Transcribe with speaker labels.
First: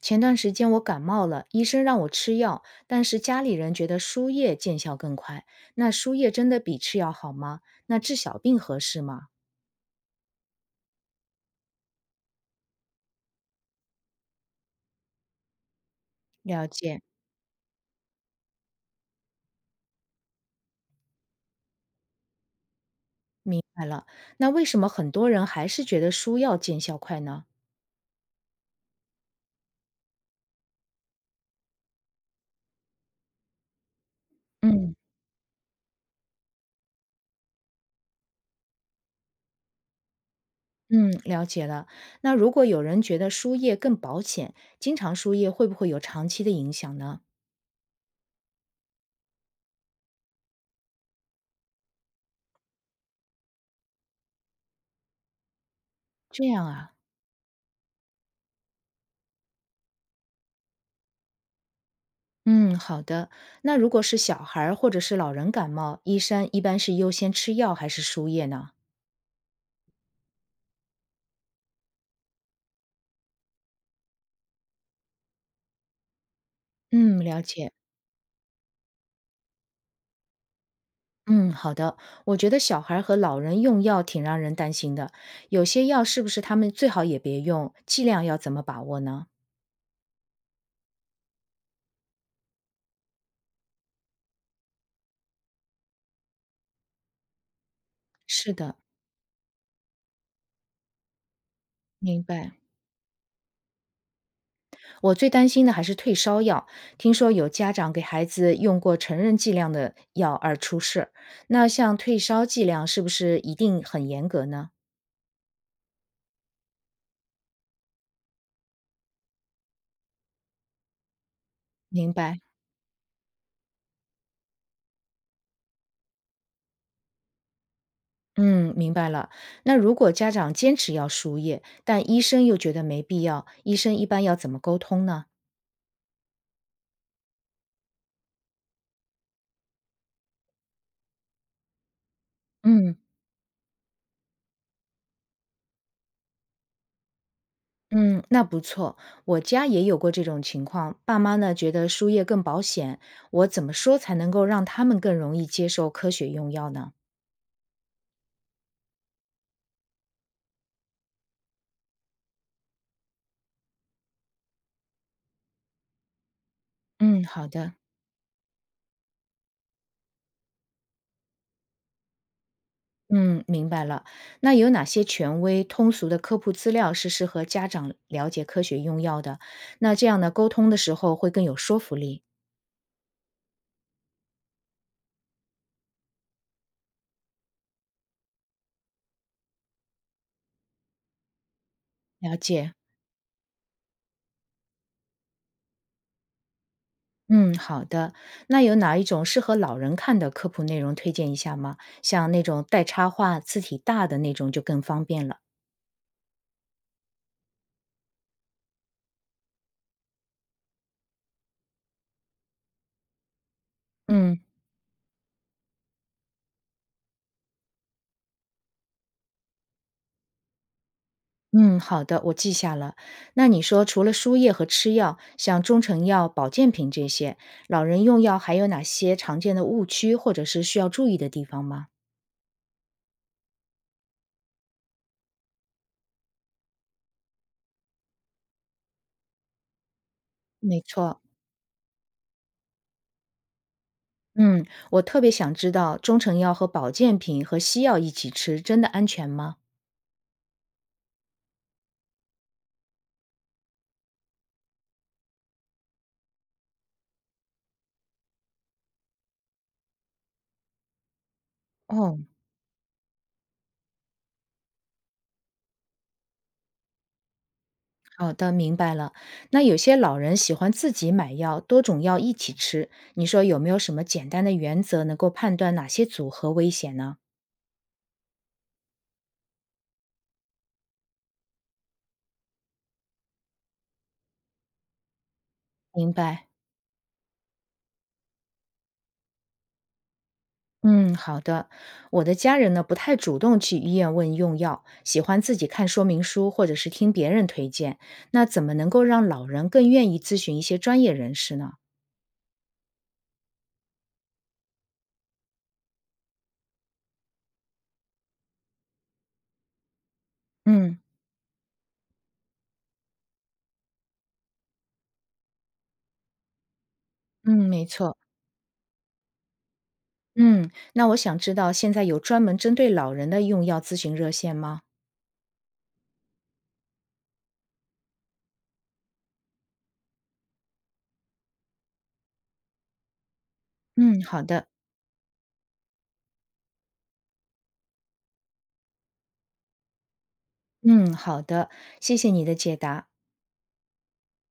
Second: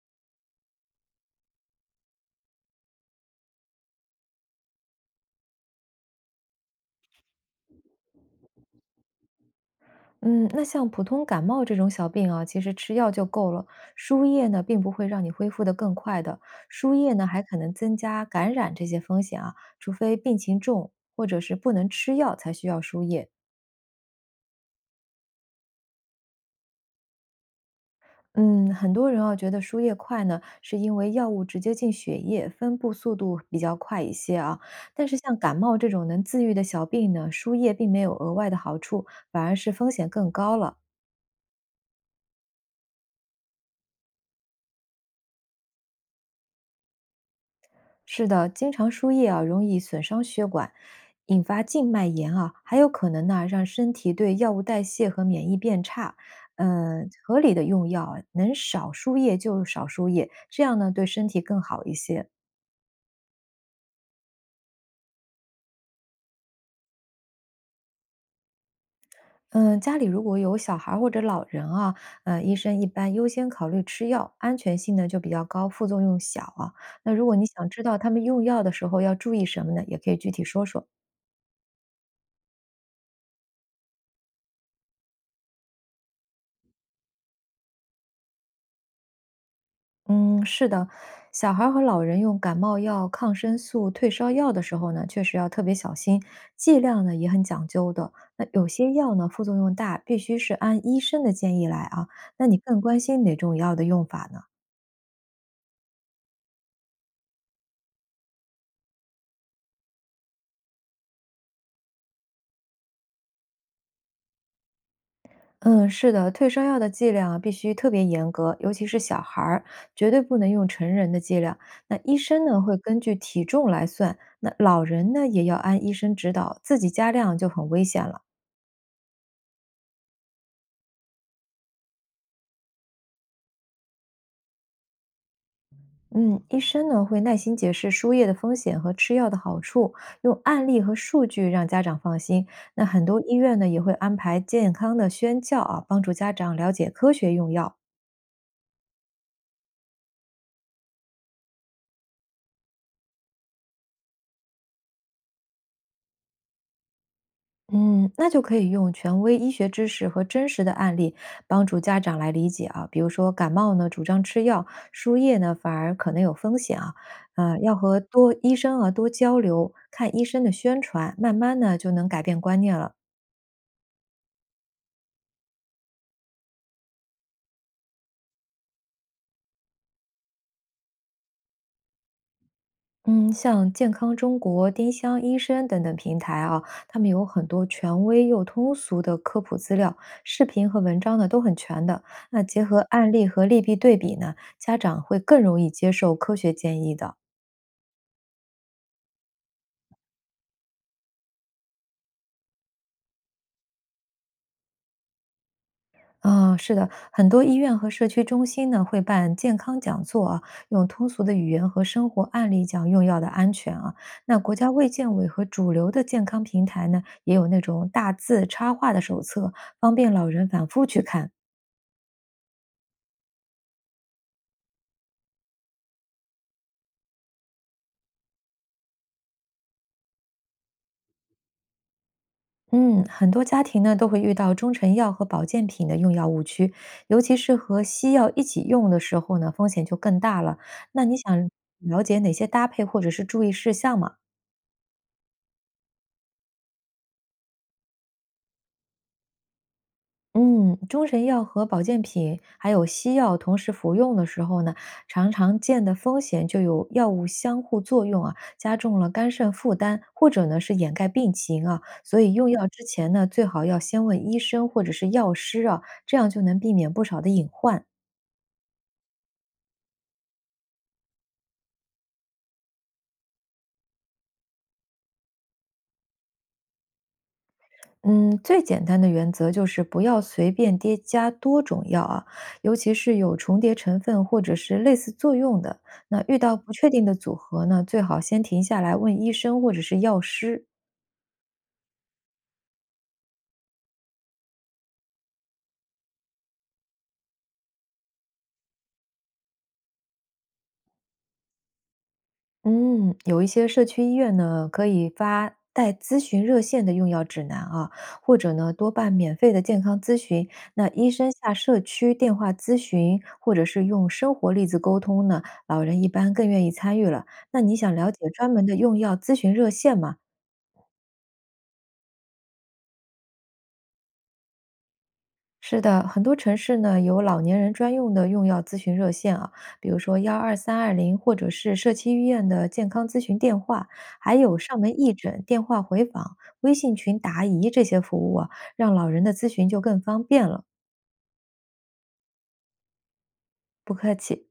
Speaker 1: 前段时间我感冒了，医生让我吃药，但是家里人觉得输液见效更快。那输液真的比吃药好吗？那治小病合适吗？
Speaker 2: 嗯，那像普通感冒这种小病啊，其实吃药就够了。输液呢，并不会让你恢复得更快的，
Speaker 1: 了
Speaker 2: 输
Speaker 1: 解，
Speaker 2: 液呢还可能增加感染这些风险啊，除非病情重或者是不能吃药才需要输液。
Speaker 1: 明白了。那为什么很多人还是觉得输药见效快呢？
Speaker 2: 嗯，很多人啊觉得输液快呢，是因为药物直接进血液，分布速度比较快一些啊。
Speaker 1: 嗯
Speaker 2: 但是像感冒这种能自愈的小病呢，输液并没有额外的好处，反而是风险更高了。
Speaker 1: 嗯，了解了。那如果有人觉得输液更保险，经常输液会不会有长期的影响呢？
Speaker 2: 是的，经常输液啊，容易损伤血管，引发静脉炎啊，还有可能呢让身体对药物代谢和免疫变差。
Speaker 1: 这样啊。
Speaker 2: 合理的用药啊能少输液就少输液，这样呢对身体更好一些。
Speaker 1: 嗯，好的。那如果是小孩儿或者是老人感冒，医生一般是优先吃药还是输液呢？
Speaker 2: 嗯，家里如果有小孩儿或者老人啊，医生一般优先考虑吃药，安全性呢就比较高，副作用小啊。那
Speaker 1: 嗯，
Speaker 2: 如果
Speaker 1: 了
Speaker 2: 你想
Speaker 1: 解。
Speaker 2: 知道他们用药的时候要注意什么呢，也可以具体说说。
Speaker 1: 嗯，好的。我觉得小孩儿和老人用药挺让人担心的，有些药是不是他们最好也别用？剂量要怎么把握呢？
Speaker 2: 嗯，是的，小孩儿和老人用感冒药、抗生素、退烧药的时候呢，确实要特别小心，剂量呢也很讲究的。那
Speaker 1: 是
Speaker 2: 有
Speaker 1: 的，
Speaker 2: 些药呢副作用大，必须是按医生的建议来啊。
Speaker 1: 明
Speaker 2: 那
Speaker 1: 白。
Speaker 2: 你更关心哪种药的用法呢？
Speaker 1: 我最担心的还是退烧药，听说有家长给孩子用过成人剂量的药而出事儿。那像退烧剂量是不是一定很严格呢？
Speaker 2: 嗯，是的，退烧药的剂量啊必须特别严格，尤其是小孩儿，绝对不能用成人的剂量。那
Speaker 1: 明
Speaker 2: 医
Speaker 1: 白，
Speaker 2: 生呢会根据体重来算，那老人呢也要按医生指导，自己加量就很危险了。
Speaker 1: 嗯，明白了。那如果家长坚持要输液，但医生又觉得没必要，医生一般要怎么沟通呢？
Speaker 2: 嗯，医生呢会耐心解释输液的风险和吃药的好处，用案例和数据让家长放心。那
Speaker 1: 嗯
Speaker 2: 很多医院呢也会安排健康的宣教啊，帮助家长了解科学用药。
Speaker 1: 嗯，那不错。我家也有过这种情况，爸妈呢觉得输液更保险，我怎么说才能够让他们更容易接受科学用药呢？
Speaker 2: 嗯，那就可以用权威医学知识和真实的案例帮助家长来理解啊。比如说感冒呢，主张吃药，输液呢反而可能有风险啊。
Speaker 1: 嗯，好的。
Speaker 2: 要和多医生啊多交流，看医生的宣传，慢慢呢就能改变观念了。
Speaker 1: 嗯，明白了。那有哪些权威、通俗的科普资料是适合家长了解科学用药的？那这样呢，沟通的时候会更有说服力。
Speaker 2: 嗯，像健康中国、丁香医生等等平台啊，他们有很多权威又通俗的科普资料，视频和文章呢都很全的。
Speaker 1: 了
Speaker 2: 那结
Speaker 1: 解。
Speaker 2: 合案例和利弊对比呢，家长会更容易接受科学建议的。
Speaker 1: 嗯，好的。那有哪一种适合老人看的科普内容推荐一下吗？像那种带插画、字体大的那种就更方便了。
Speaker 2: 啊、是的，很多医院和社区中心呢会办健康讲座啊，用通俗的语言和生活案例讲用药的安全啊。那
Speaker 1: 嗯。
Speaker 2: 国家卫健委和主流的健康平台呢，也有那种大字插画的手册，方便老人反复去看。
Speaker 1: 嗯，好的，我记下了。那你说，除了输液和吃药，像中成药、保健品这些，老人用药还有哪些常见的误区，或者是需要注意的地方吗？
Speaker 2: 嗯，很多家庭呢都会遇到中成药和保健品的用药误区，尤其是和西药一起用的时候呢，风险就更大了。
Speaker 1: 没
Speaker 2: 那你
Speaker 1: 错，
Speaker 2: 想了解哪些搭配或者是注意事项吗？
Speaker 1: 嗯，我特别想知道中成药和保健品和西药一起吃，真的安全吗？
Speaker 2: 嗯，中成药和保健品还有西药同时服用的时候呢，常常见的风险就有药物相互作用啊，加重了肝肾负担，或者呢是掩盖病情啊。
Speaker 1: 哦，
Speaker 2: 所以用药之前呢，最好要先问医生或者是药师啊，这样就能避免不少的隐患。
Speaker 1: 好的，明白了。那有些老人喜欢自己买药，多种药一起吃，你说有没有什么简单的原则能够判断哪些组合危险呢？
Speaker 2: 嗯，最简单的原则就是不要随便叠加多种药啊，尤其是有重叠成分或者是类似作用的。
Speaker 1: 明
Speaker 2: 那遇
Speaker 1: 白。
Speaker 2: 到不确定的组合呢，最好先停下来问医生或者是药师。
Speaker 1: 嗯，好的。我的家人呢，不太主动去医院问用药，喜欢自己看说明书或者是听别人推荐。那怎么能够让老人更愿意咨询一些专业人士呢？
Speaker 2: 嗯，有一些社区医院呢，可以发带咨询热线的用药指南啊，或者呢多办免费的健康咨询。那
Speaker 1: 嗯
Speaker 2: 医生下社区电话咨询，或者是用生活例子沟通呢，老人一般更愿意参与了。
Speaker 1: 嗯，
Speaker 2: 那你
Speaker 1: 没
Speaker 2: 想了
Speaker 1: 错。
Speaker 2: 解专门的用药咨询热线吗？
Speaker 1: 嗯，那我想知道现在有专门针对老人的用药咨询热线吗？
Speaker 2: 是的，很多城市呢有老年人专用的用药咨询热线啊，比如说12320，或者是社区医院的健康咨询电话，
Speaker 1: 嗯，
Speaker 2: 还
Speaker 1: 好
Speaker 2: 有
Speaker 1: 的。
Speaker 2: 上门义诊、电话回访、微信群答疑这些服务啊，让老人的咨询就更方便了。
Speaker 1: 嗯，好的。谢谢你的解答。
Speaker 2: 不客气。